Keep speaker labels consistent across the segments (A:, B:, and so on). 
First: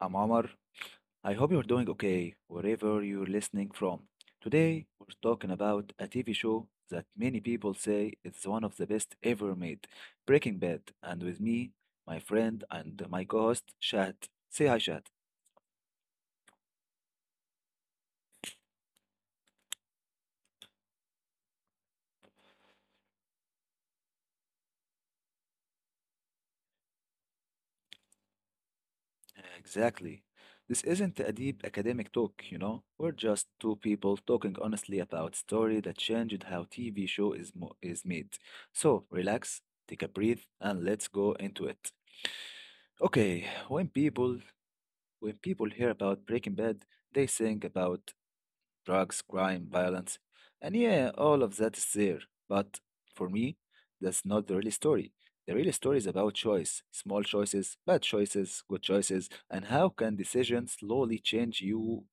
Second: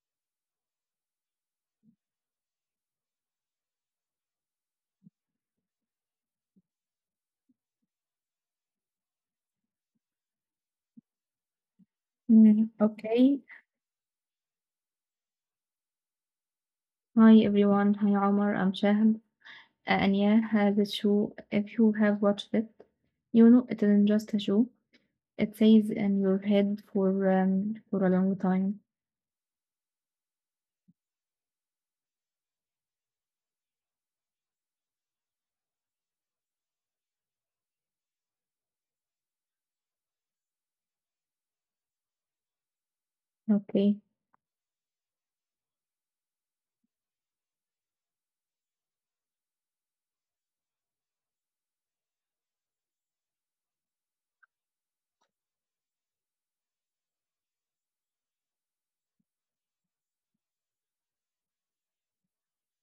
A: I'm Omar. I hope you're doing okay wherever you're listening from. Today, we're talking about a TV show that many people say is one of the best ever made, Breaking Bad. And with me, my friend
B: إمم،
A: and my co
B: okay.
A: host, Shad. Say hi, Shad.
B: Hi everyone. Hi Omar. I'm Shahab. And yeah, the show, if you have watched it, you know it isn't just a show. It stays in your head for a long time.
A: Exactly. This isn't a deep academic talk, you know? We're just two people talking honestly about story that changed how TV show is, is made. So, relax, take a breath, and let's go into it.
B: Okay.
A: Okay, when people hear about Breaking Bad, they think about drugs, crime, violence, and yeah, all of that is there. But for me, that's not the real story. The real story is about choice, small choices, bad choices, good choices, and how can decisions slowly change you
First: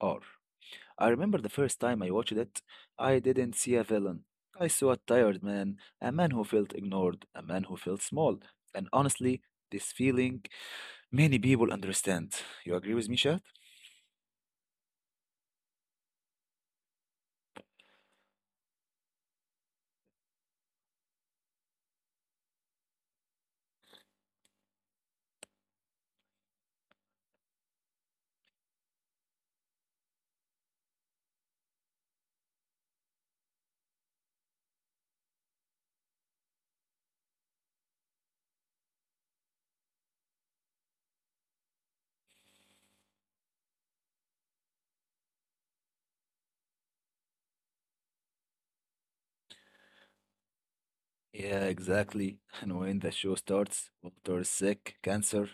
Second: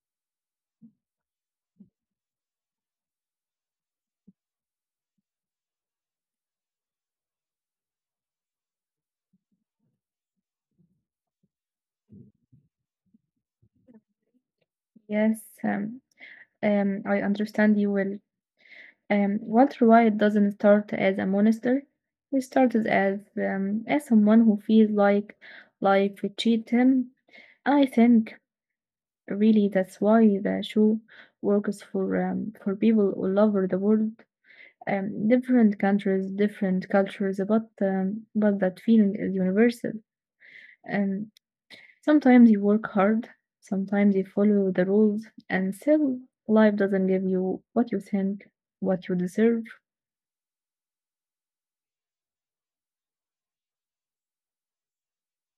A: are. I remember the first time I watched it, I didn't see a villain. I saw a tired man, a man who felt ignored, a man who felt small, and honestly, this feeling many people understand. You agree with me, Shad?
B: Yes. Um, I understand you will. Walter White doesn't start as a monster. He started as someone who feels like life cheated him. I think really, that's why the show works for people all over the world, different countries, different cultures, but that feeling is universal. And sometimes you work hard, sometimes you follow the rules, and still life doesn't give you what you think, what you deserve.
A: Yeah, exactly. And when the show starts, Walter is sick, cancer.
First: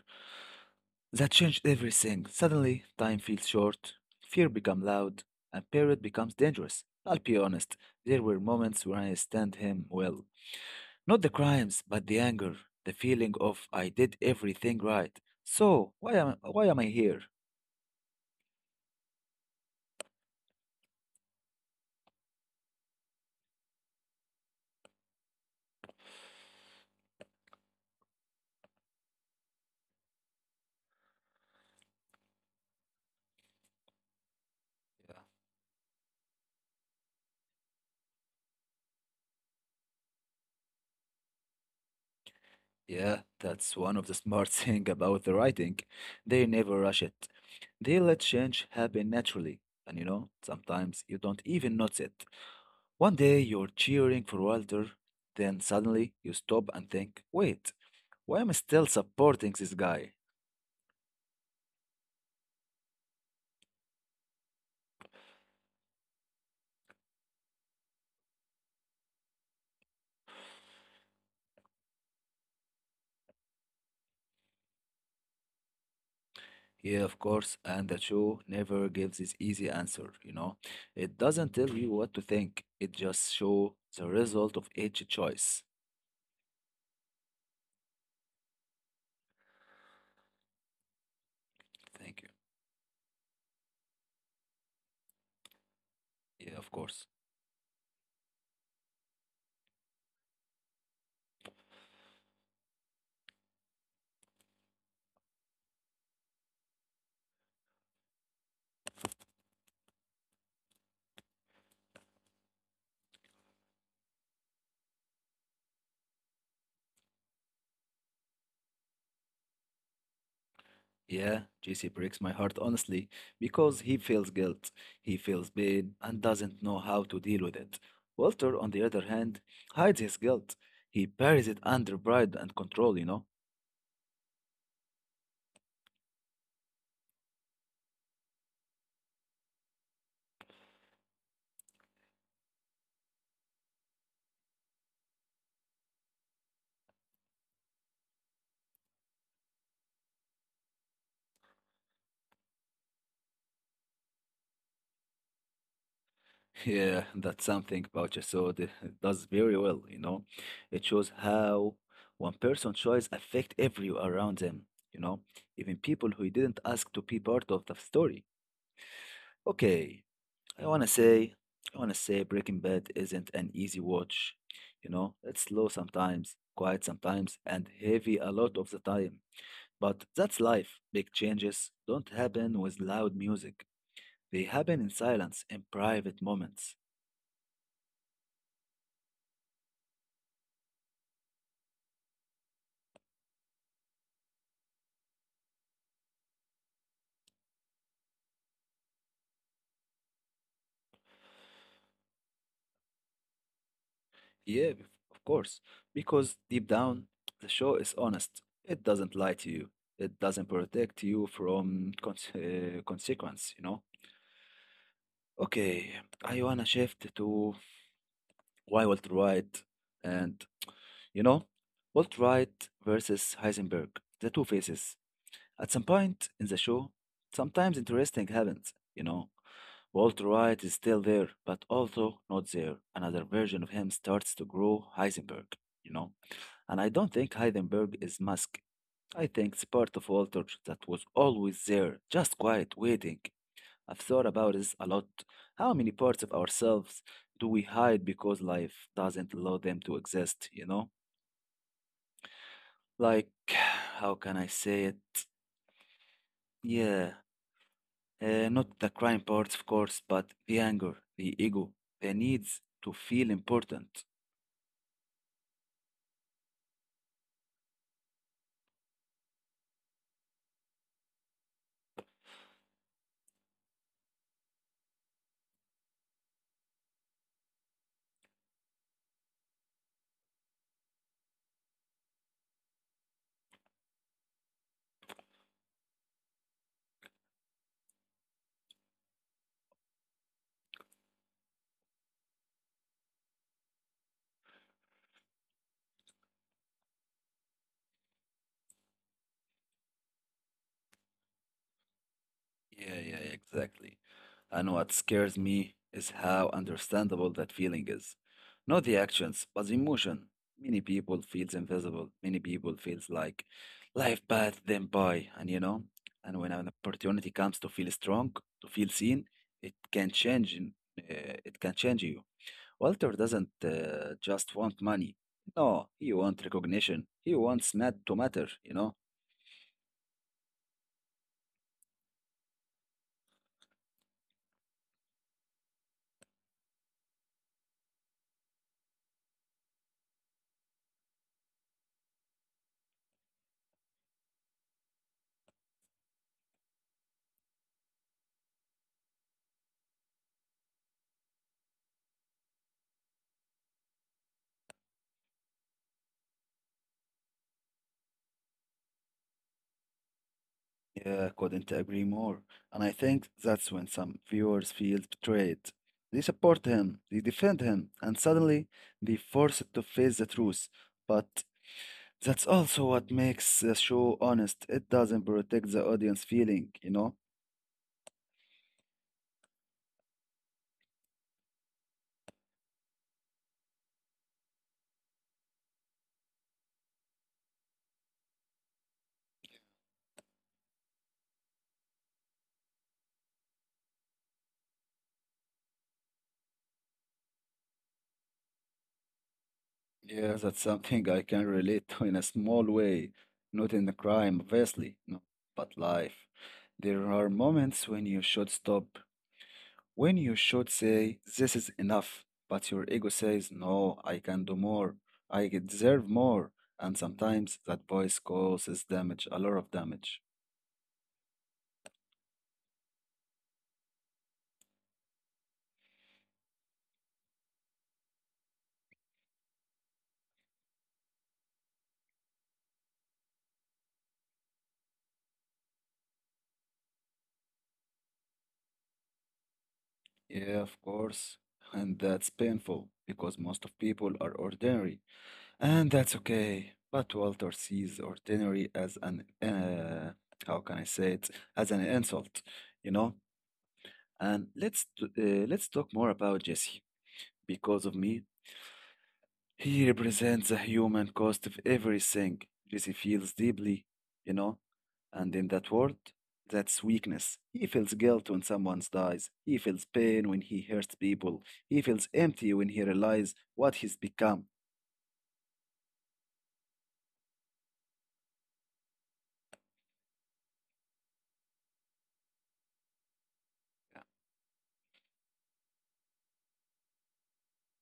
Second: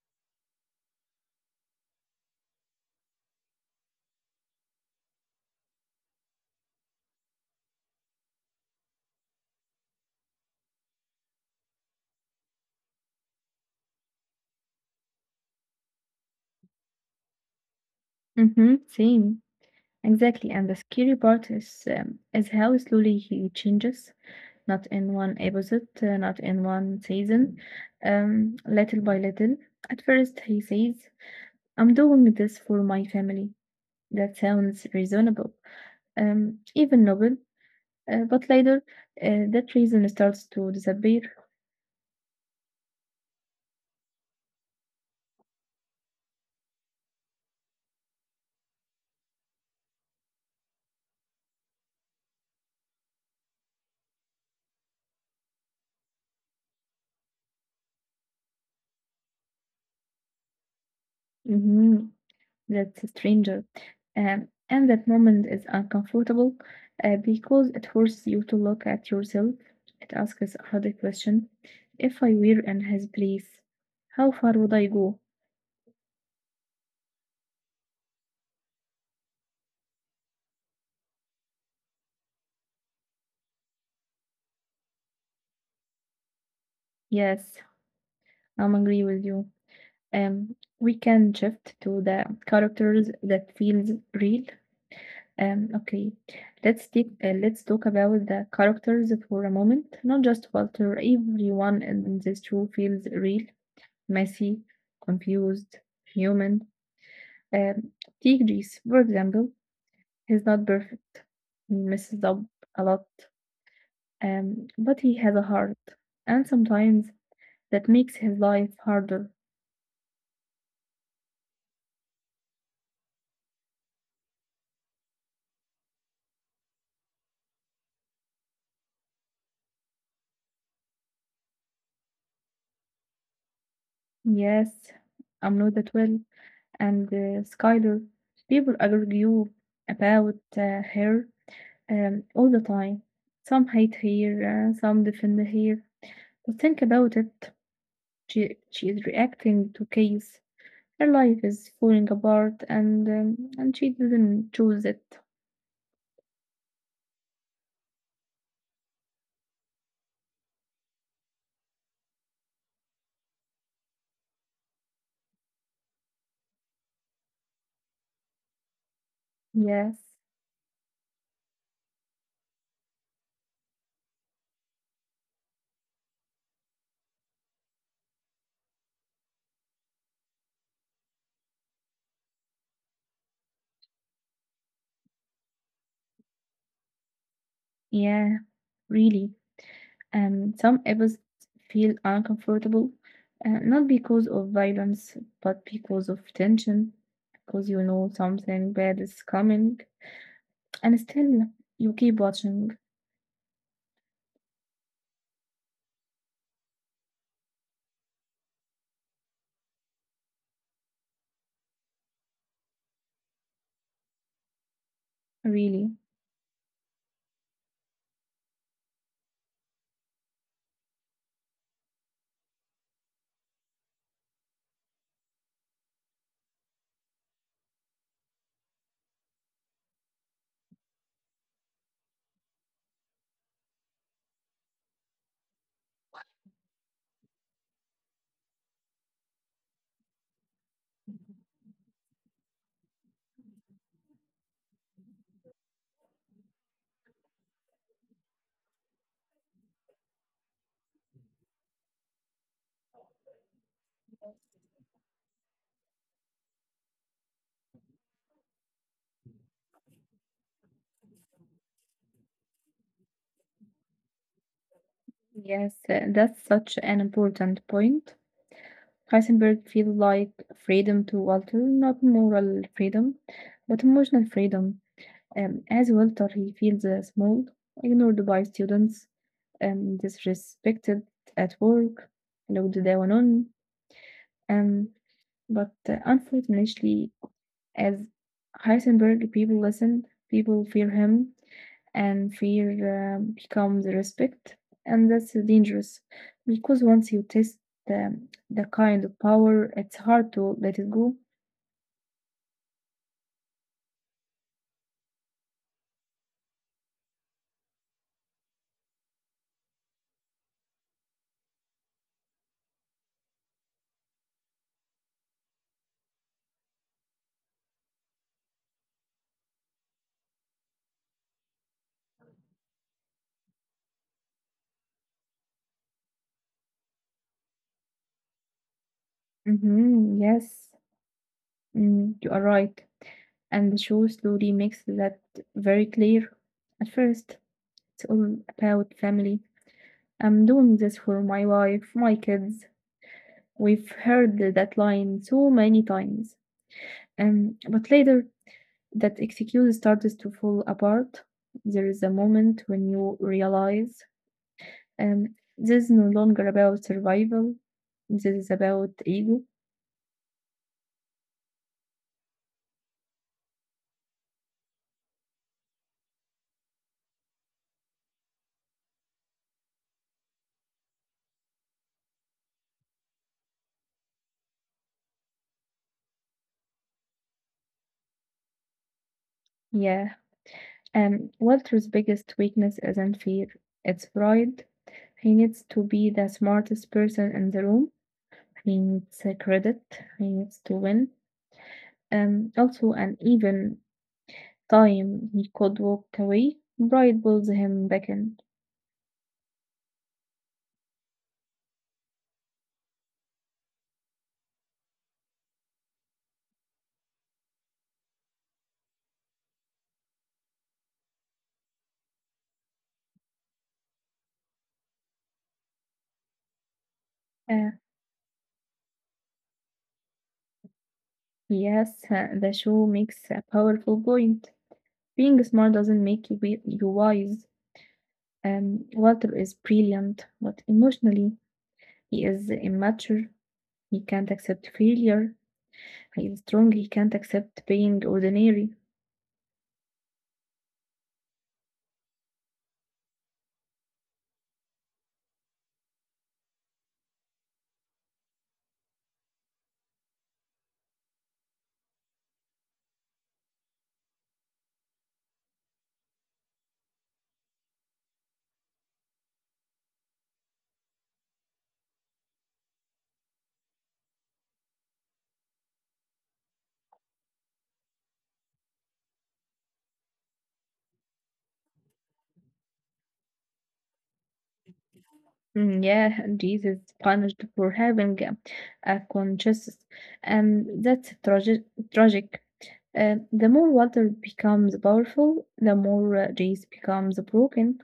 A: That changed everything. Suddenly, time feels short, fear becomes loud, and period becomes dangerous. I'll be honest, there were moments when I understand him well. Not the crimes, but the anger, the feeling of I did everything right. So why am I here?
B: Mm-hmm, same, exactly. And the scary part is how slowly he changes, not in one episode, not in one season, little by little. At first, he says, I'm doing this for my family. That sounds reasonable,
A: Yeah,
B: even noble, but later that reason starts to disappear.
A: yeah, that's one of the smart thing about the writing. They never rush it. They let change happen naturally, and you know, sometimes you don't even notice it. One day you're cheering for Walter, then suddenly you stop and think, wait, why am I still supporting this guy?
B: hmm That's stranger. And that moment is uncomfortable because it forces you to look at yourself. It asks a hard question. If I were in his place, how far would I go?
A: Yeah, of course, and the show never gives this easy answer, you know. It doesn't tell you what to think, it just shows the result of each choice.
B: Yes, I'm agree with you. We can shift to
A: Thank you.
B: the characters that feels real. Okay,
A: Yeah, of course.
B: let's take let's talk about the characters for a moment. Not just Walter. Everyone in this show feels real, messy, confused, human. Um, Take Reese for example. He's not perfect. He messes up a lot. But he has a heart, and sometimes that makes his life harder.
A: Yeah, JC breaks my heart honestly because he feels guilt, he feels pain, and doesn't know how to deal with it. Walter, on the other hand, hides his guilt. He buries it under pride and control, you know?
B: Yes, I'm not that well. And Skyler. People argue about her all the time. Some hate her, some defend her. But think about it. She is reacting to Case. Her life is falling apart, and she didn't choose it.
A: Yeah, that's something Boucher so does very well, you know? It shows how one person's choice affect everyone around them, you know? Even people who didn't ask to be part of the story.
B: Yes,
A: Okay, I wanna say, I wanna say Breaking Bad isn't an easy watch. You know, it's slow sometimes, quiet sometimes, and heavy a lot of the time. But that's life. Big changes don't happen with loud music. They happen in silence, in private moments.
B: yeah, really. Some episodes feel uncomfortable, not because of violence, but because of tension, because you know something bad is coming. And still, you keep watching,
A: Yeah, of course. Because deep down, the show is honest. It doesn't lie to you. It doesn't protect you from consequence, you know?
B: really.
A: Okay, I wanna shift to why Walter White? And you know, Walter White versus Heisenberg, the two faces. At some point in the show, sometimes interesting happens, you know. Walter White is still there, but also not there. Another version of him starts to grow Heisenberg, you know. And I don't think Heisenberg is Musk. I think it's part of Walter that was always there, just quiet, waiting. I've thought about this a lot. How many parts of ourselves do we hide because life doesn't allow them to exist, you know? Like, how can I say it? Yeah, not the crime parts, of course, but the anger, the ego, the needs to feel important.
B: Yes, that's such an important point. Heisenberg feels like freedom to Walter, not moral freedom, but emotional freedom. As Walter, he feels small, ignored by students, disrespected at work, looked down on. Um, but unfortunately, as Heisenberg, people listen, people fear him, and fear becomes respect, and that's dangerous because once you test the, the kind of power, it's hard to let it go.
A: Yeah, yeah, exactly. And what scares me is how understandable that feeling is. Not the actions, but the emotion. Many people feels invisible. Many people feels like life passed them by, and you know. And when an opportunity comes to feel strong, to feel seen, it can change. It can change you. Walter doesn't just want money. No, he wants recognition. He wants Matt to matter. You know.
B: Yes, mm, you are right. And the show slowly makes that very clear. At first, it's all about family. I'm doing this for my wife, my kids. We've heard that line so many times. But later, that excuse starts to fall apart. There is a moment when you realize um, this is no longer about survival, this is about ego.
A: Yeah, couldn't agree more. And I think that's when some viewers feel betrayed. They support him, they defend him, and suddenly they force it to face the truth. But that's also what makes the show honest. It doesn't protect the audience feeling, you know?
B: Yeah. And Walter's biggest weakness isn't fear, it's pride. He needs to be the smartest person in the room. He needs a credit. He needs to win. Also, an even time he could walk away, pride pulls him back in.
A: Yeah, that's something I can relate to in a small way. Not in the crime, obviously, no, but life. There are moments when you should stop, when you should say, this is enough, but your ego says, no, I can do more, I deserve more. And sometimes
B: Uh,
A: that voice causes damage, a lot of damage.
B: Yes, the show makes a powerful point. Being smart doesn't make you, you wise. Walter is brilliant, but emotionally, he is immature. He can't accept failure. He is strong. He can't accept being ordinary.
A: Yeah, of course. And that's painful because most of people are ordinary. And that's okay. But Walter sees ordinary as how can I say it, as an insult, you know? And let's talk more about Jesse. Because of me, he represents the human cost of everything. Jesse feels deeply, you know? And in that world, that's weakness. He feels guilt when someone dies. He feels pain when he hurts people. He feels empty when he realizes what he's become.
B: Mm, yeah, Jesus punished for having a conscience, and that's tragic. Tragic. The more Walter becomes powerful, the more Jace becomes broken.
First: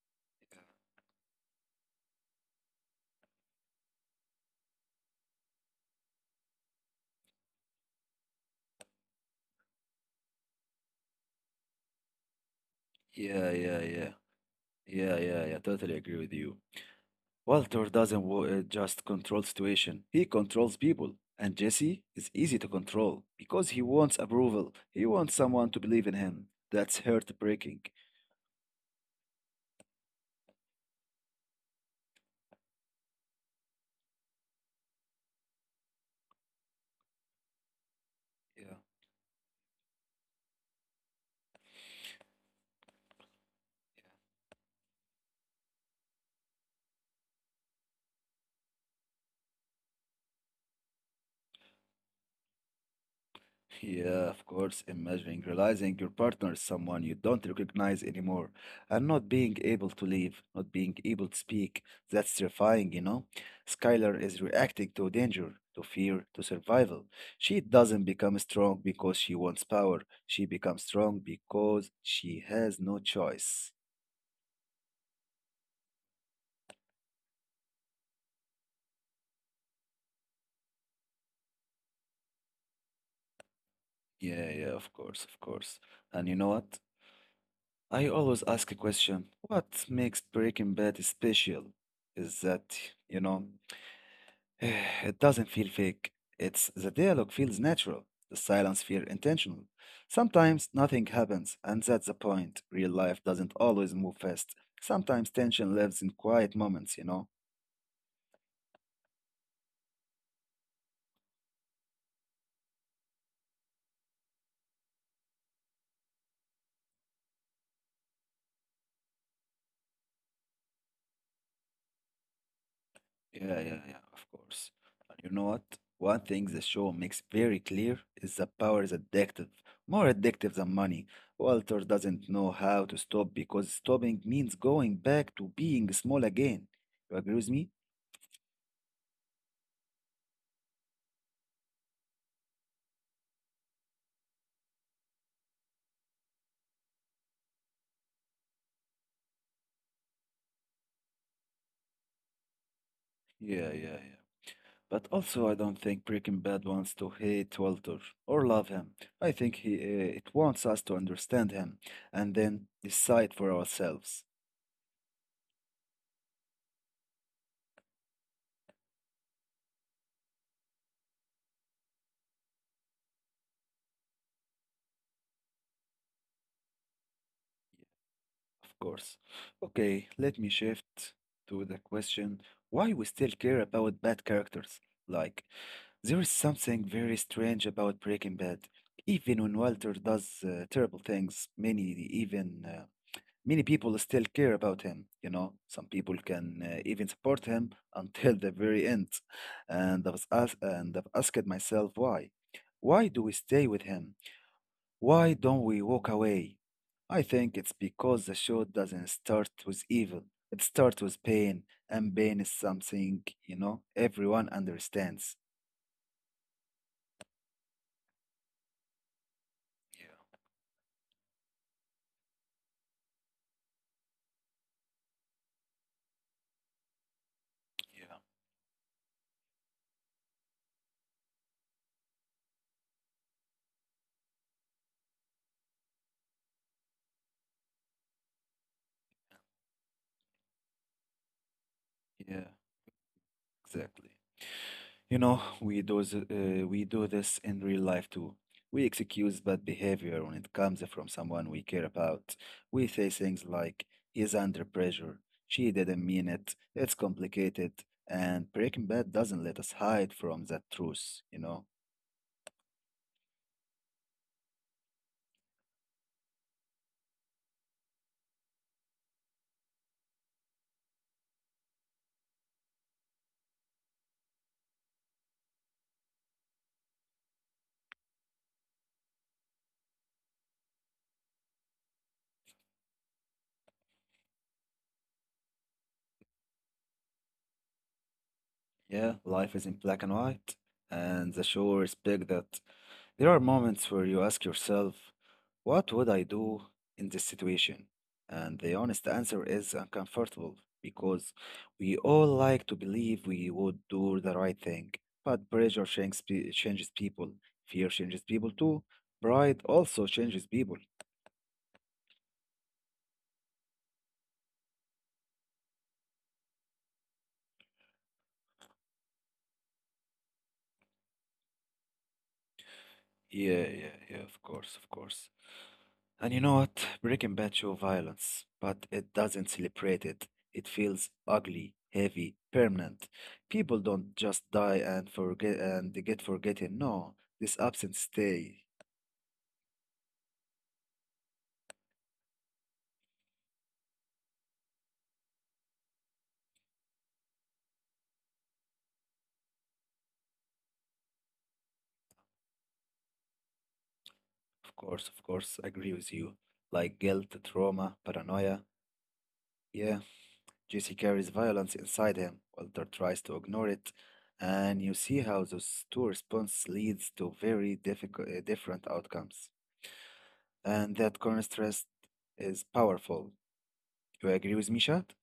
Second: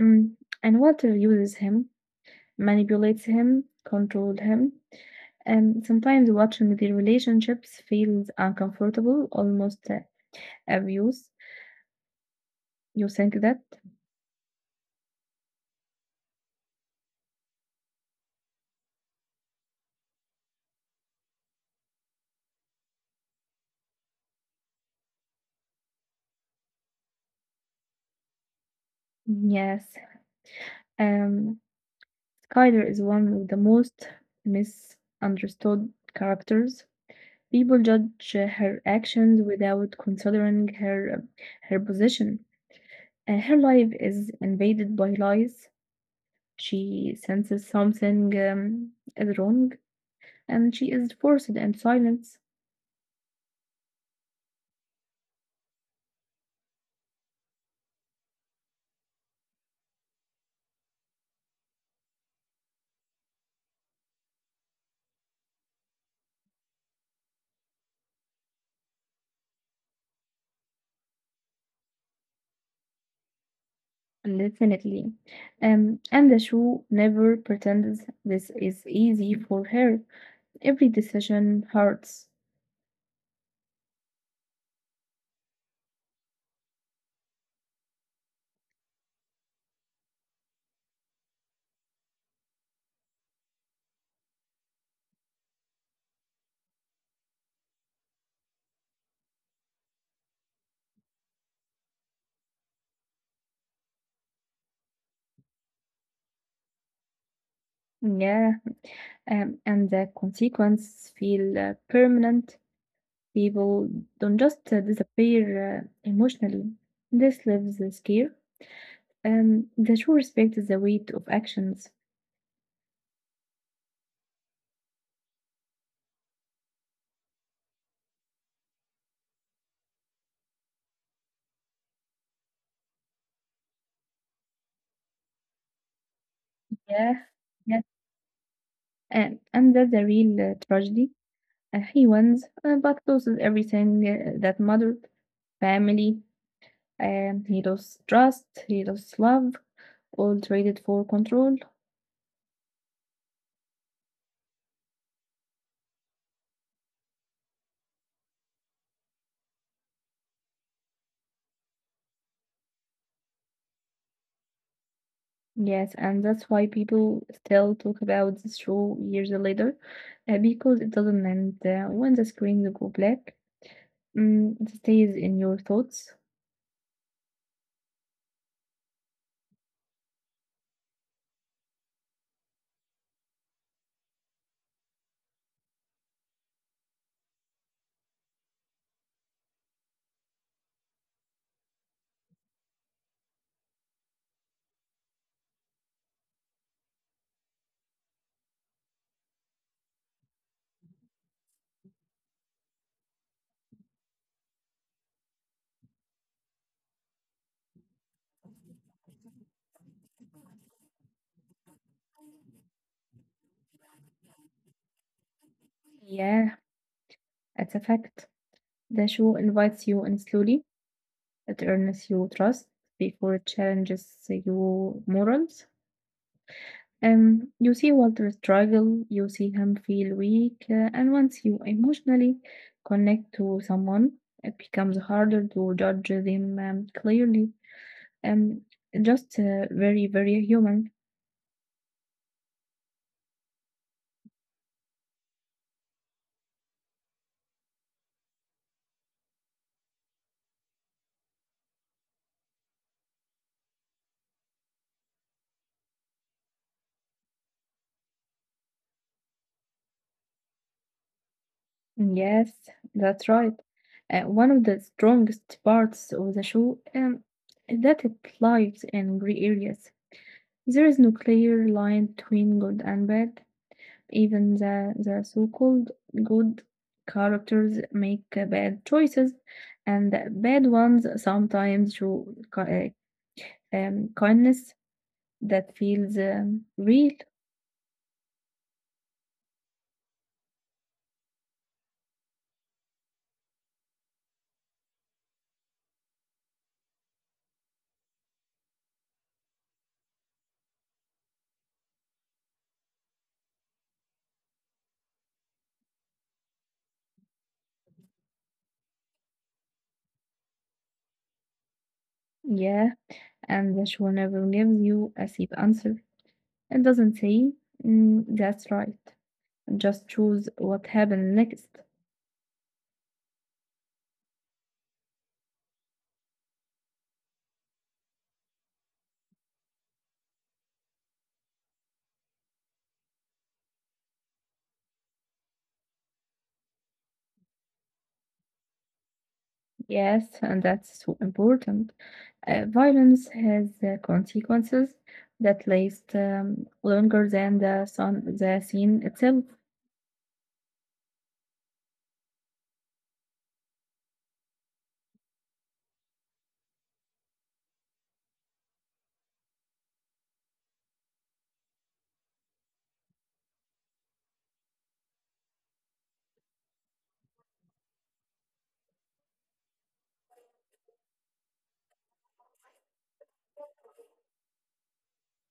B: Mm, and Walter uses him, manipulates him, controlled him. And sometimes watching the relationships feels uncomfortable, almost abuse. You think
A: Yeah,
B: that?
A: yeah, yeah. Yeah, yeah, yeah. Totally agree with you. Walter doesn't just control situation. He controls people. And Jesse is easy to control because he wants approval. He wants someone to believe in him. That's heartbreaking.
B: Yes. Um, Skyler is one of the most misunderstood characters. People judge her actions without considering her position. Her life is invaded by lies. She senses something is wrong, and she is forced and silent.
A: Yeah, of course. Imagining realizing your partner is someone you don't recognize anymore and not being able to leave, not being able to speak, that's terrifying, you know? Skylar is reacting to danger, to fear, to survival. She doesn't become strong because she wants power. She becomes strong because she has no choice.
B: Definitely. And the show never pretends this is easy for her. Every decision hurts.
A: Yeah, of course. And you know what? I always ask a question. What makes Breaking Bad special? Is that, you know? It doesn't feel fake. It's the dialogue feels natural, the silence feels intentional. Sometimes nothing happens, and that's the point. Real life doesn't always move fast. Sometimes tension lives in quiet moments, you know?
B: Yeah. And the consequences feel permanent. People don't just disappear emotionally. This leaves the scare. The show respects the weight of actions.
A: Yeah, of course. And you know what? One thing the show makes very clear is that power is addictive, more addictive than money. Walter doesn't know how to stop because stopping means going back to being small again. You
B: Yeah.
A: agree with me?
B: Yeah. And that's a real tragedy. He wins, but loses everything that mattered, family, and he lost trust, he lost love, all traded for control.
A: Yeah. But also, I don't think Breaking Bad wants to hate Walter or love him. I think it wants us to understand him and then decide for ourselves.
B: Yes, and that's why people still talk about this show years later, because it doesn't end. When the screens go black, mm, it stays in your thoughts.
A: Of course. Okay, let me shift to the question why we still care about bad characters. Like, there is something very strange about Breaking Bad. Even when Walter does terrible things, even uh, many people still care about him. You know, some people can even support him until the very end. And I was asked, and I've asked myself why. Why do we stay with him? Why don't we walk away? I think it's because the show doesn't start with evil. It starts with pain, and pain is something, you know, everyone understands.
B: Yeah, it's a fact. The show invites you in
A: Yeah,
B: slowly, it earns you trust before it challenges your morals. You see
A: yeah,
B: Walter struggle, you see him feel weak, and once you emotionally connect to someone, it becomes harder to judge them clearly. Um, just very, very human.
A: yeah, exactly. You know, we do this in real life too. We excuse bad behavior when it comes from someone we care about. We say things like, he's under pressure, she didn't mean it, it's complicated, and Breaking Bad doesn't let us hide from that truth, you know?
B: Yes, that's right. One of the strongest parts of the show is that it lies in gray areas. There is no clear line between good and bad. Even the so-called good characters make bad choices, and the bad ones sometimes show ki- kindness that feels real.
A: Yeah, life is in black and white, and the show respect that. There are moments where you ask yourself, what would I do in this situation? And the honest answer is uncomfortable because we all like to believe we would do the right thing, but changes people, fear changes people too, pride also changes people.
B: Yeah, and the show never gives you a safe answer. It doesn't say, mm, that's right. Just choose what happened next.
A: Yeah, of course. And you know what? Breaking Bad shows violence, but it doesn't celebrate it. It feels ugly, heavy, permanent. People don't just die and forget and they get forgotten. No, this absence stay.
B: Yes, and that's so important. Violence has consequences that last longer than the sun, the scene itself.
A: Of course, I agree with you. Like guilt, trauma, paranoia. Yeah, Jesse carries violence inside him. Walter tries to ignore it, and you see how those two responses leads to very difficult, different outcomes. And that contrast is powerful. You agree with me, Shad?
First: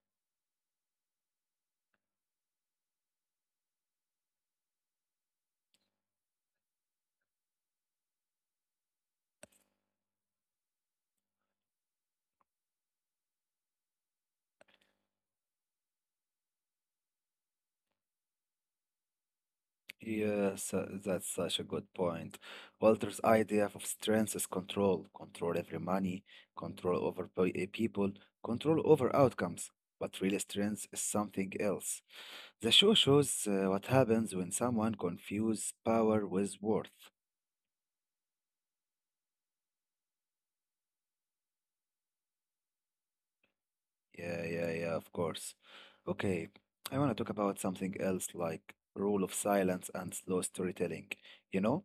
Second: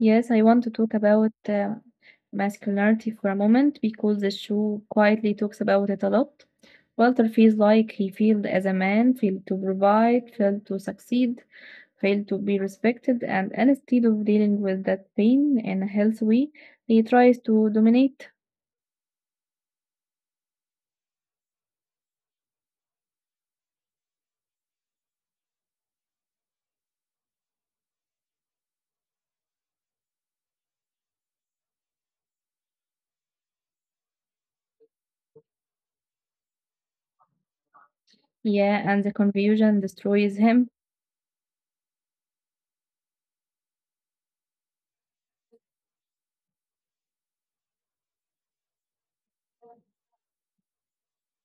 B: Yes, I want to talk about masculinity for a moment because the show quietly talks about it a lot. Walter feels like he failed as a man, failed to provide, failed to succeed, failed to be respected, and instead of dealing with that pain in a healthy way, he tries to dominate.
A: Yes, that's such a good point. Walter's idea of strength is control, control over money, control over people, control over outcomes. But real strength is something else. The show shows what happens when someone confuses power with worth.
B: Yeah, and the confusion destroys him.
A: Yeah, of course. Okay, I want to talk about something else like rule of silence and slow storytelling. You know,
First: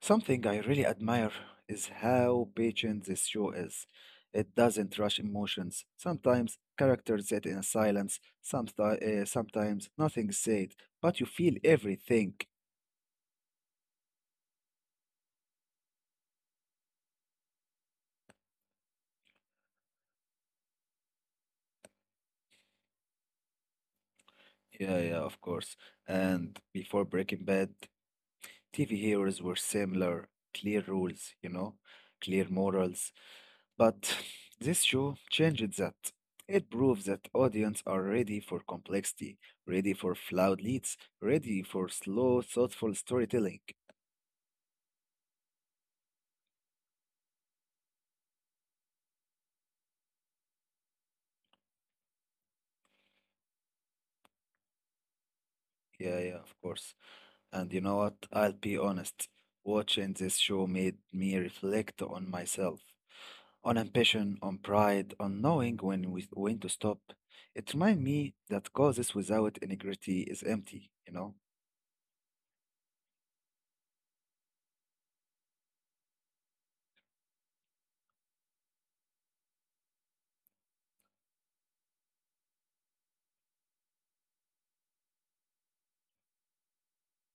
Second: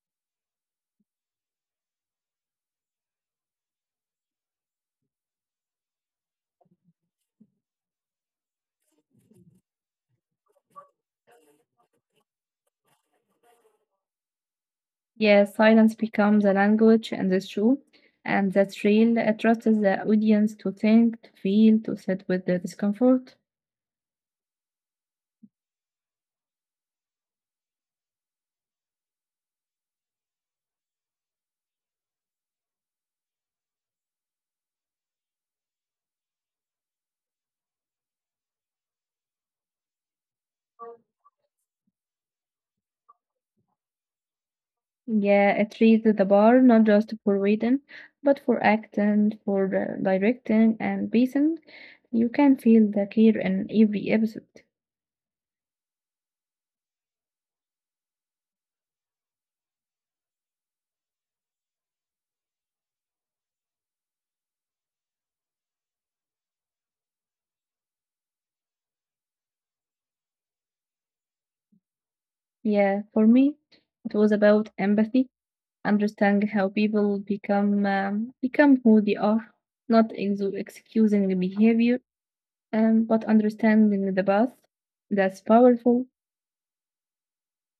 A: something I really admire is how patient this show is. It doesn't rush emotions. Sometimes characters sit in silence, sometimes nothing is said, but you feel everything.
B: Yeah, silence becomes a language, and it's true. And that's real. It trusts the audience to think, to feel, to sit with the discomfort.
A: Yeah, of course. And before Breaking Bad, TV heroes were similar. Clear rules, you know, clear morals. But this show changed that. It proves that audience are ready for complexity, ready for flawed leads, ready for slow, thoughtful storytelling.
B: Yeah, it raised the bar not just for reading, but for acting, for directing and pacing. You can feel the care in every episode.
A: Yeah, of course. And you know what? I'll be honest. Watching this show made me reflect on myself, on ambition, on pride, on knowing when to stop. It reminded me that causes without integrity is empty, you know?
B: Yeah, for me, it was about empathy, understanding how people become become who they are, not exu excusing the behavior, but understanding the path. That's powerful.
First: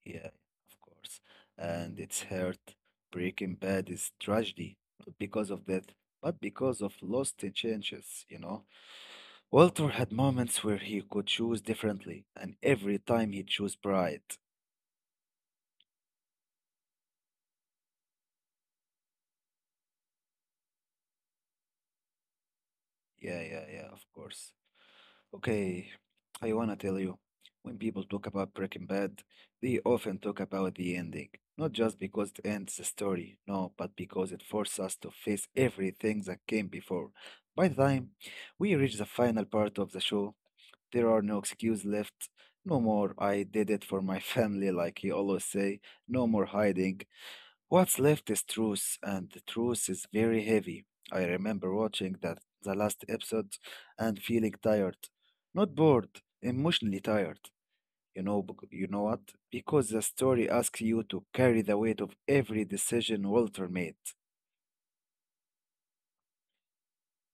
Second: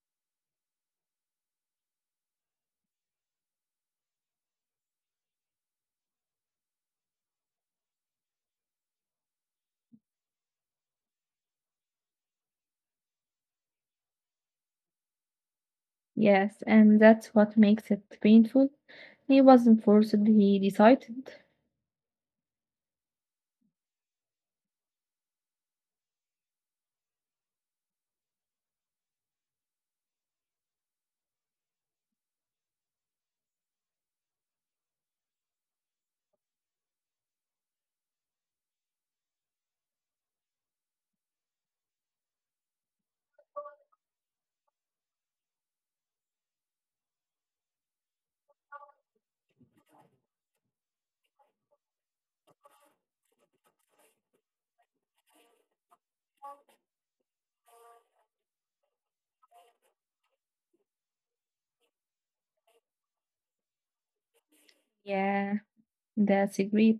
A: Yeah, of course. And it's hurt. Breaking Bad is tragedy, not because of death, but because of lost chances, you know? Walter had moments where he could choose differently, and every time he chose pride.
B: Yes, and that's what makes it painful. He wasn't forced, he decided.
A: Yeah, yeah, yeah, of course. Okay, I wanna tell you, when people talk about Breaking Bad, they often talk about the ending. Not just because it ends the story, no, but because it forces us to face everything that came before. By the time we reach the final part of the show, there are no excuses left. No more I did it for my family like you always say, no more hiding. What's left is truth, and the truth is very heavy. I remember watching that the last episode and feeling tired. Not bored, emotionally tired. You know what? Because the story asks you to carry the weight of every decision Walter made.
B: Yeah. That's great.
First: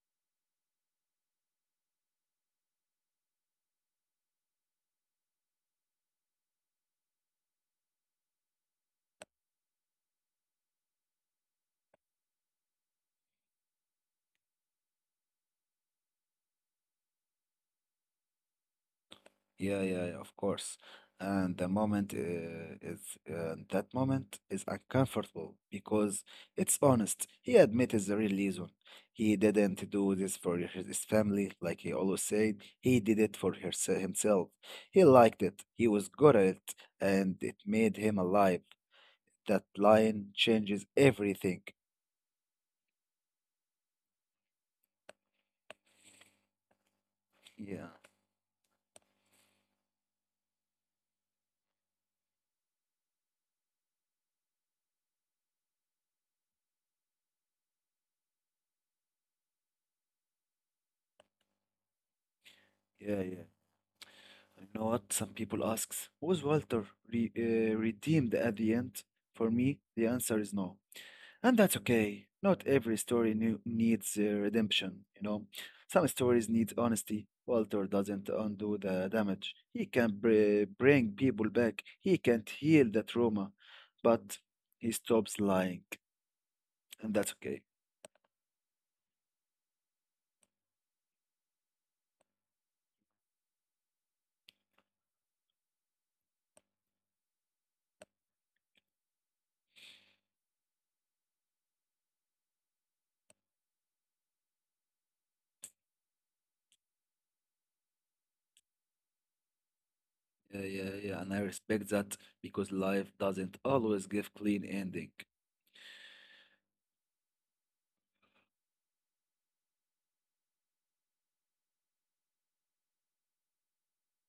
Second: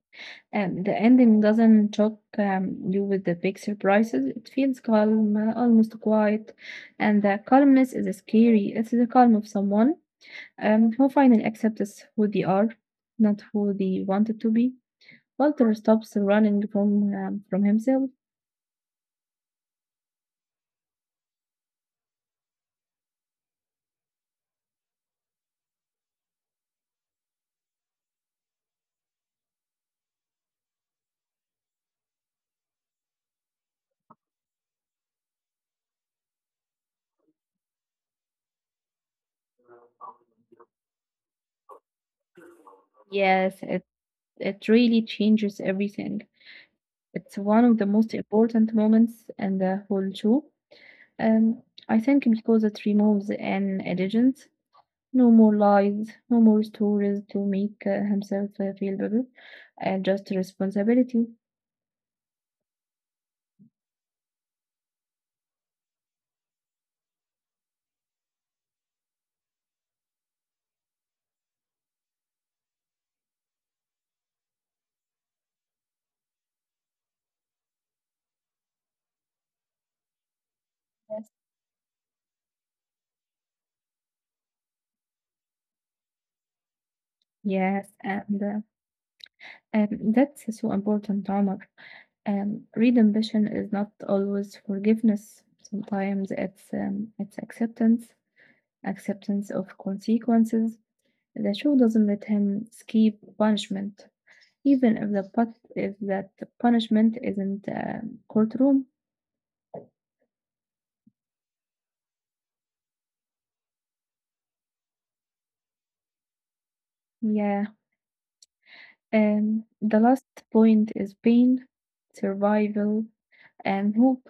B: And the ending doesn't shock you with the big surprises. It feels calm, almost quiet. And the calmness is scary. It's the calm of someone who finally accepts who they are, not who they wanted to be. Walter stops running from himself.
A: Yeah, yeah, yeah, of course. And the is moment is uncomfortable because it's honest. He admits the real reason. He didn't do this for his family, like he always said. He did it for his himself. He liked it. He was good at it, and it made him alive. That line changes everything.
B: Yes, it really changes everything. It's one of the
A: Yeah,
B: most important moments in the whole show. Um, I think because it removes an illusion. No more lies, no more stories to make himself feel better, just responsibility.
A: yeah, yeah. You know what? Some people asks, was Walter re redeemed at the end? For me, the answer is no. And that's okay. Not every story new needs redemption, you know. Some stories need honesty. Walter doesn't undo the damage. He can bring
B: Yes.
A: people back. He can't heal the trauma, but he stops lying, and that's okay.
B: Yes, and um, that's so important, Omar. Read ambition is not always forgiveness. Sometimes it's acceptance, acceptance of consequences. The show doesn't let him escape punishment, even if the put if that punishment isn't a courtroom.
A: Yeah, yeah, yeah. And I respect that because life doesn't always give clean ending.
B: Yeah. And the last point is pain, survival, and hope.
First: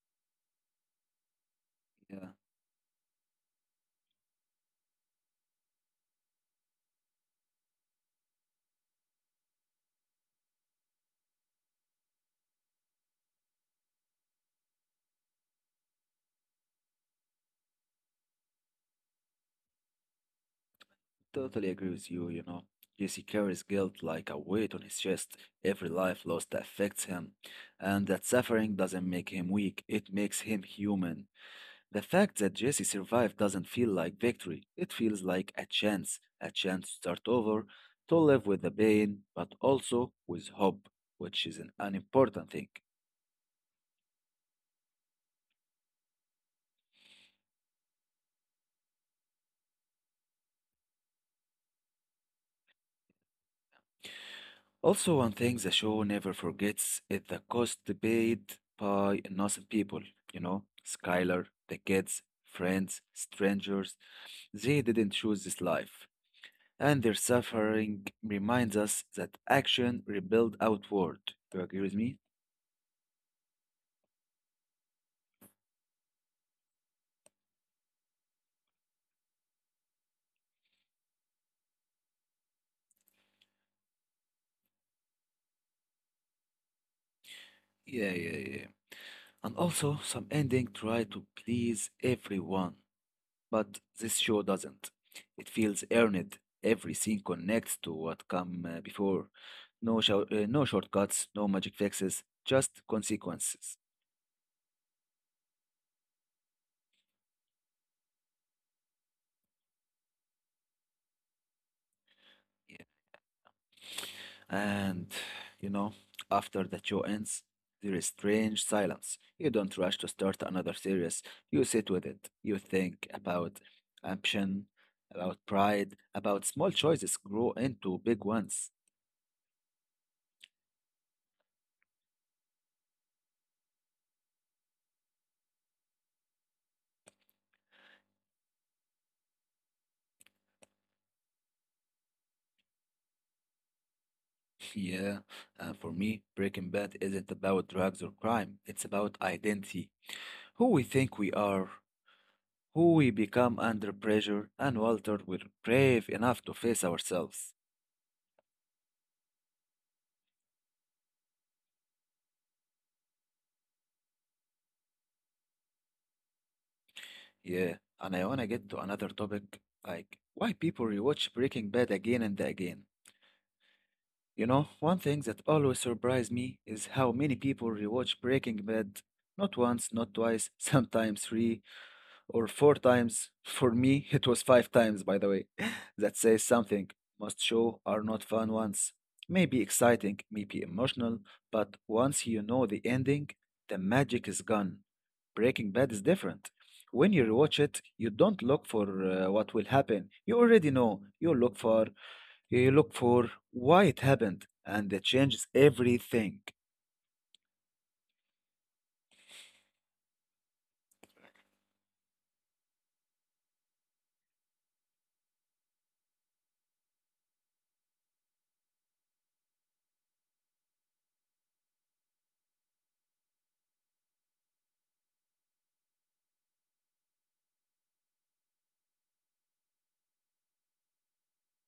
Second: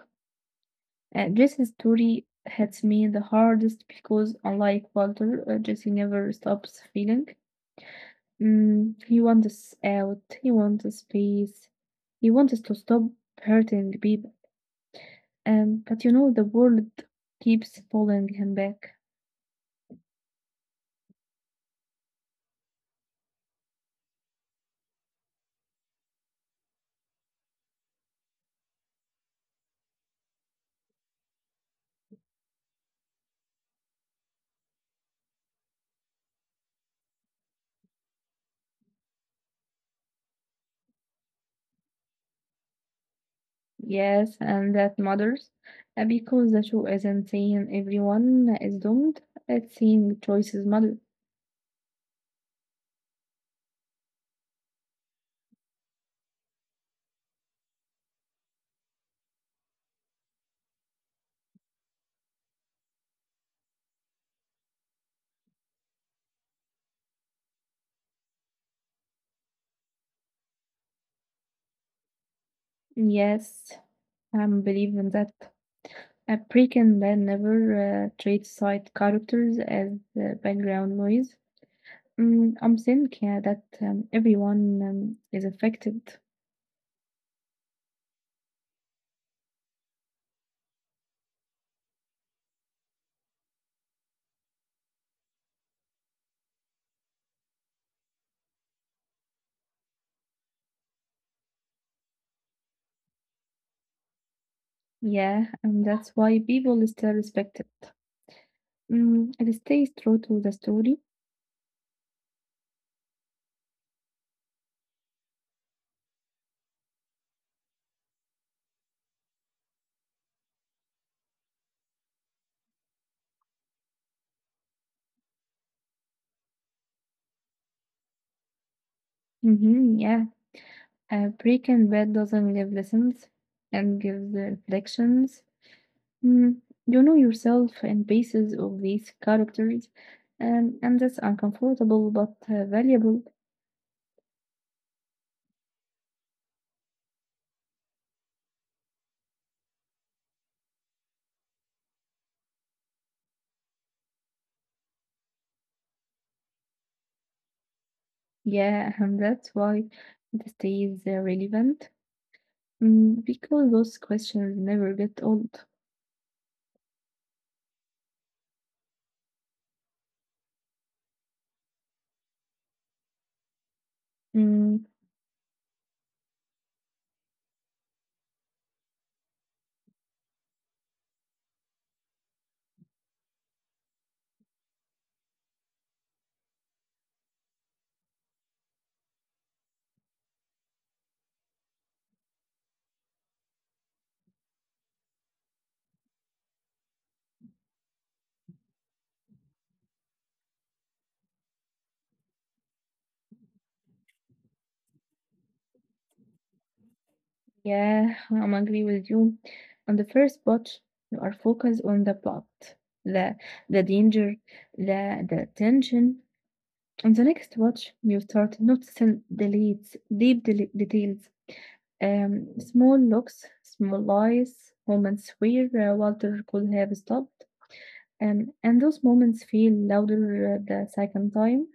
B: Jesse's story
A: Yeah.
B: hits me the hardest because, unlike Walter, Jesse never stops feeling. Mm, he wants out, he wants space, he wants to stop hurting people. And but you know, the world keeps pulling him back.
A: Totally agree with you, you know. Jesse carries guilt like a weight on his chest. Every life lost affects him, and that suffering doesn't make him weak, it makes him human. The fact that Jesse survived doesn't feel like victory, it feels like a chance to start over, to live with the pain, but also with hope, which is an important thing.
B: Yes, and that matters because the show isn't saying everyone is doomed, it's saying choices matter.
A: Also, one thing the show never forgets is the cost paid by innocent people. You know, Skylar, the kids, friends, strangers, they didn't choose this life. And their suffering reminds us that action rebuilds outward. Do you agree with me?
B: Yes, I am believing that. A Breaking Bad never treats side characters as background noise. Mm, I'm thinking that everyone is affected.
A: Yeah, yeah, yeah. And also, some ending try to please everyone. But this show doesn't. It feels earned. Every scene connects to what come before. No shortcuts, no magic fixes, just consequences.
B: Yeah, and that's why people still respect it. Mm, it stays true to the story.
A: Yeah. And you know, after the show ends, there is strange silence. You don't rush to start another series. You sit with it. You think about ambition, about pride, about small choices grow into big ones.
B: Mm-hmm, yeah, Breaking Bad doesn't give lessons and gives the reflections. Mm, you know yourself in basis of these characters, and that's uncomfortable but valuable.
A: Yeah, for me, Breaking Bad isn't about drugs or crime. It's about identity, who we think we are, who we become under pressure, and Walter, we're brave enough to face ourselves.
B: Yeah, and that's why it stays relevant. Mm, because those questions never get old.
A: Yeah, and I wanna get to another topic, like why people rewatch Breaking Bad again and again. You know,
B: Mm,
A: one thing that always surprised me is how many people rewatch Breaking Bad not once, not twice, sometimes three, or four times. For me, it was five times, by the way. That says something. Most show are not fun ones. Maybe exciting, maybe emotional, but once you know the ending, the magic is gone. Breaking Bad is different. When you rewatch it, you don't look for what will happen. You already know. You look for why it happened, and it changes everything.
B: yeah, I'm agree with you. On the first watch, you are focused on the plot, the the danger, the tension. On the next watch, you start noticing details, small looks, small lies, moments where Walter could have stopped, and those moments feel louder the second time.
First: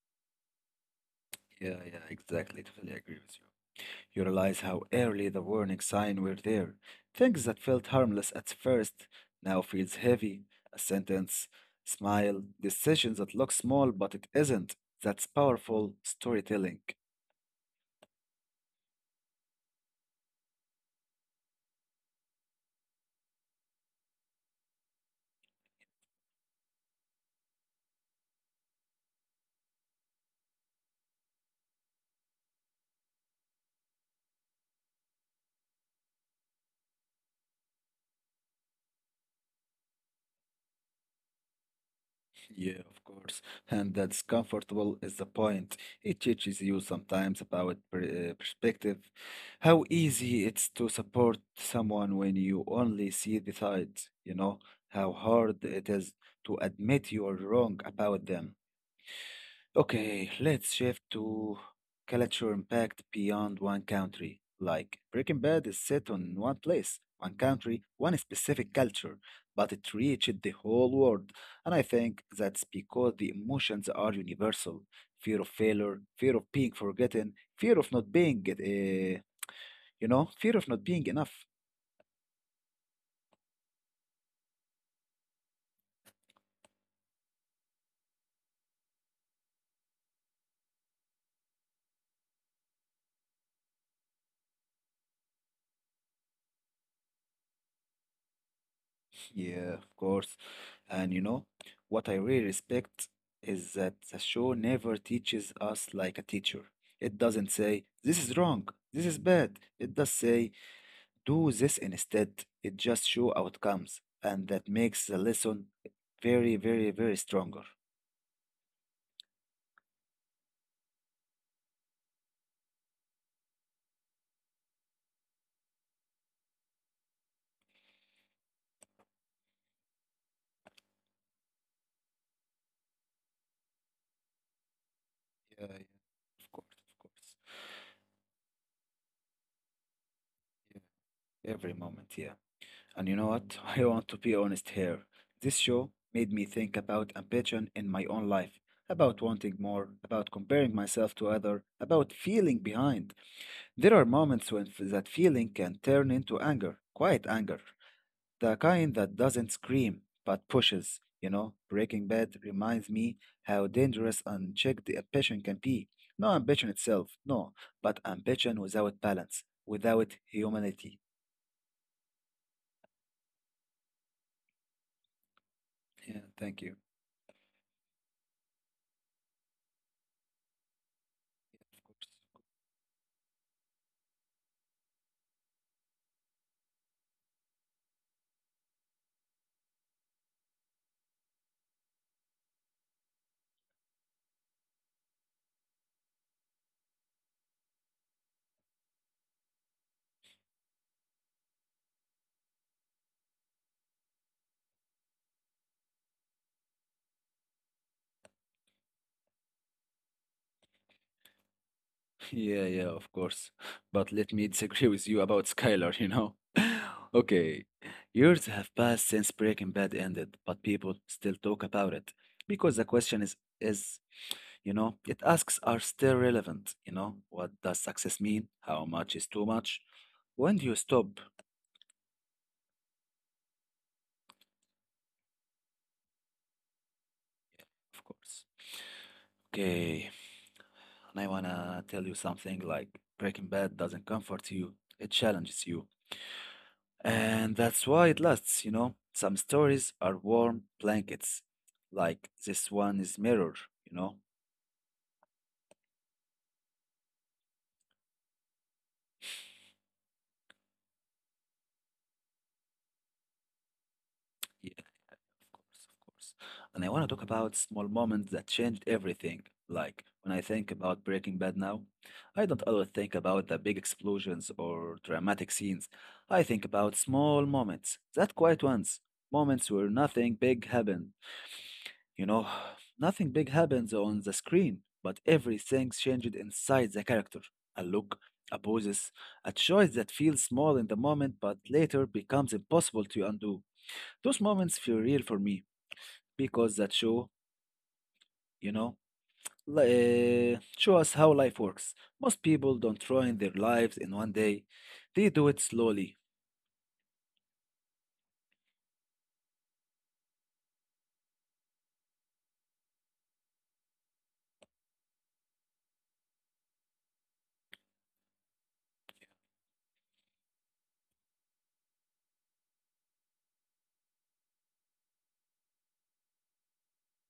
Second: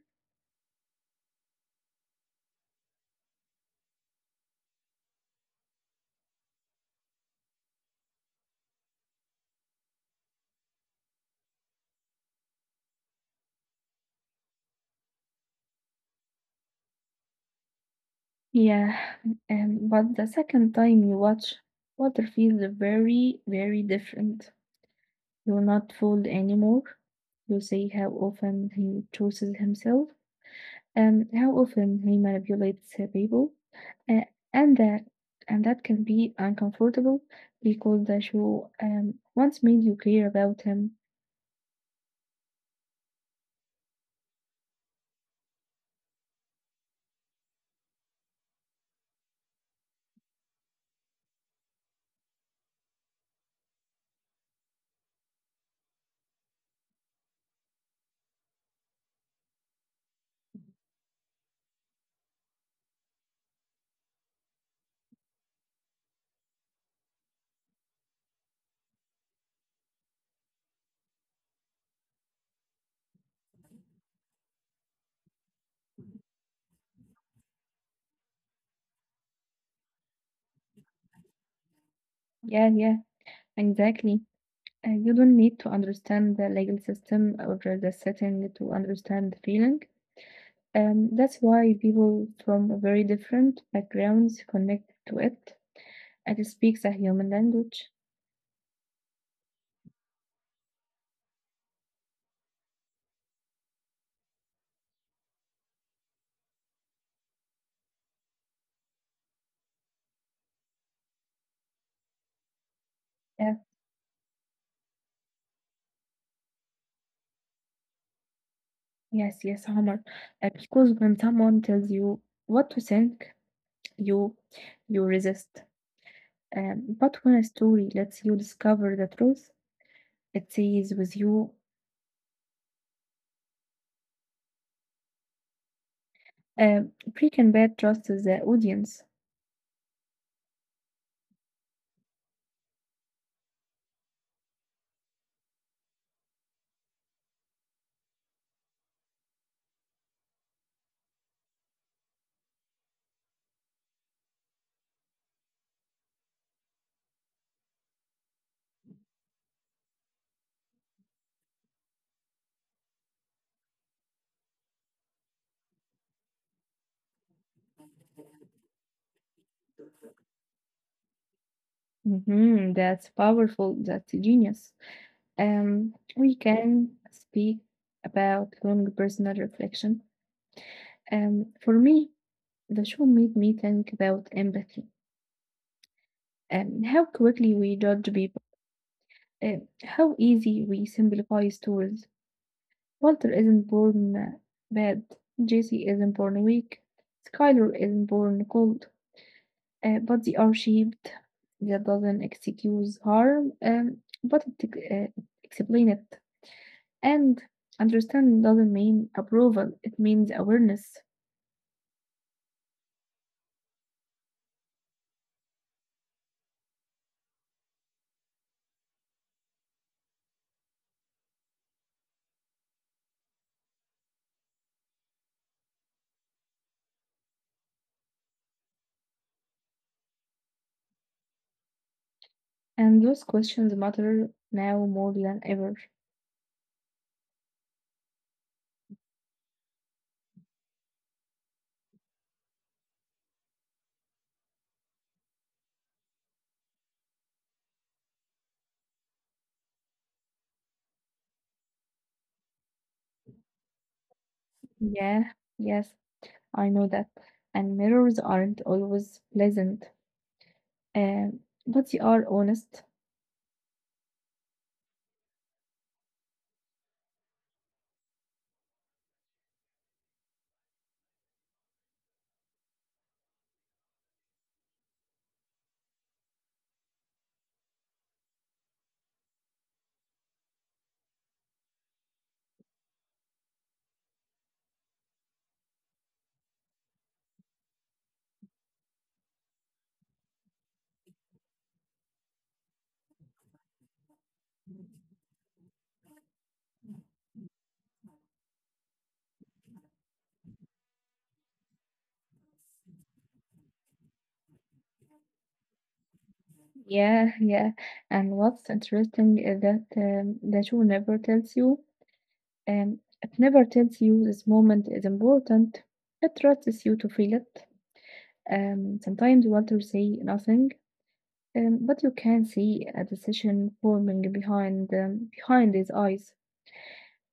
A: Yeah, yeah, exactly. Totally agree with you. You realize how early the warning signs were there. Things that felt harmless at first now feels heavy. A sentence, smile, decisions that look small but it isn't. That's powerful storytelling.
B: Yeah, and but the second time you watch, water feels very, very different. You're not fooled anymore. You see how often he chooses himself, and how often he manipulates the people, uh, and that can be uncomfortable because the show once made you clear about him.
A: Yeah, of course. And that's comfortable is the point. It teaches you sometimes about perspective, how easy it's to support someone when you only see the sides, you know, how hard it is to admit you are wrong about them. Okay, let's shift to culture impact beyond one country. Like Breaking Bad is set on one place, one country, one specific culture, but it reached the whole world. And I think that's because the emotions are universal. Fear of failure, fear of being forgotten, fear of not being, you know, fear of not being enough.
B: Yeah, yeah, exactly. You don't need to understand the legal system or the setting to understand the feeling. That's why people from very different backgrounds connect to it and it speaks a human language.
A: Yeah, of course. And you know, what I really respect is that the show never teaches us like a teacher. It doesn't say, this is wrong, this is bad. It does say, do this instead. It just show
B: Yeah,
A: outcomes. And that makes the lesson very, very, very stronger.
B: yes, yes, Omar. Because when someone tells you what to think, you you resist. But when a story lets you discover the truth, it stays with you.
A: Yeah, yeah, of course, of course.
B: Pre and bad trust the audience.
A: Yeah, every moment, yeah. And you know what? I want to be honest here. This show made me think about ambition in my own life, about wanting more, about comparing myself to other, about feeling behind. There are moments that feeling can turn into anger, quiet anger, the kind that doesn't scream but pushes. You know, Breaking Bad reminds me how dangerous unchecked ambition can be. No ambition itself, no, but ambition without balance, without humanity.
B: That's powerful. That's genius.
A: Yeah,
B: We
A: thank you.
B: can speak about long personal reflection. For
A: Of
B: me,
A: course.
B: the show made me think about empathy and how quickly we judge people, how easy we simplify stories. Walter isn't born bad, Jesse isn't born weak, Skylar isn't born cold, but they are shaped. That doesn't excuse harm, but it explain it. And understanding doesn't mean approval, it means awareness.
A: Yeah, yeah, of course. But let me disagree with you about Skylar, you know? Okay, years have passed since Breaking Bad ended, but people still talk about it because the you know, it asks are still relevant, you know? What does success mean? How much is too much? When do you stop?
B: And those questions matter now more than ever.
A: Of course. Okay, and I wanna tell you something like Breaking Bad doesn't comfort you, it challenges you. And that's why it lasts, you know. Some stories are warm blankets, like this one is Mirror, you know?
B: Yeah, yes, I know that. And mirrors aren't always pleasant, um, but they are honest.
A: Yeah, of course, of course. And I want to talk about small moments that changed everything. Like when I think about Breaking Bad now, I don't always think about the big explosions or dramatic scenes. I think about small moments, that quiet ones, moments where nothing big happened. You know, nothing big happens on the screen, but everything's changed inside the character. A look, a poses, a choice that feels small in the moment but later becomes impossible to undo. Those moments feel real for me because that show, you know, show us how life works. Most people don't ruin their lives in one day. They do it slowly.
B: Yeah, yeah. And what's interesting is that the show never tells you, it never tells you this moment is important. It trusts you to feel it. Sometimes you want to say nothing, but you can see a decision forming behind behind his eyes.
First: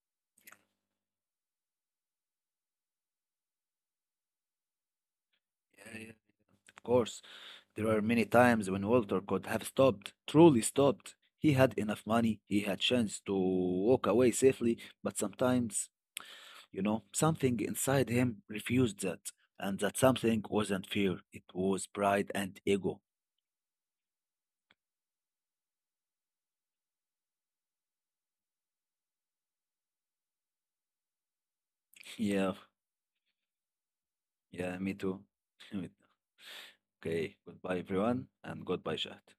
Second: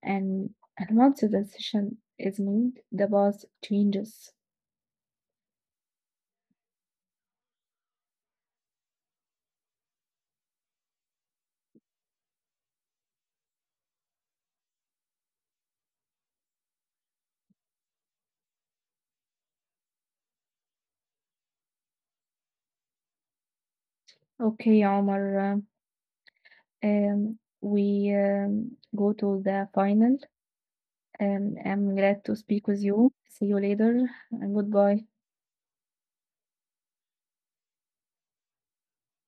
B: And once the decision is made, the path changes.
A: Yeah, yeah, yeah, of course. There were many times when Walter could have stopped, truly stopped. He had enough money, he had chance to walk away safely, but sometimes, you know, something inside him refused that. And that something wasn't fear, it was pride and ego.
B: Okay, Omar. We go to the final. I'm glad to
A: Yeah,
B: speak with you. See you later and
A: yeah, me
B: goodbye.
A: too. Okay, goodbye everyone, and goodbye, Shahd.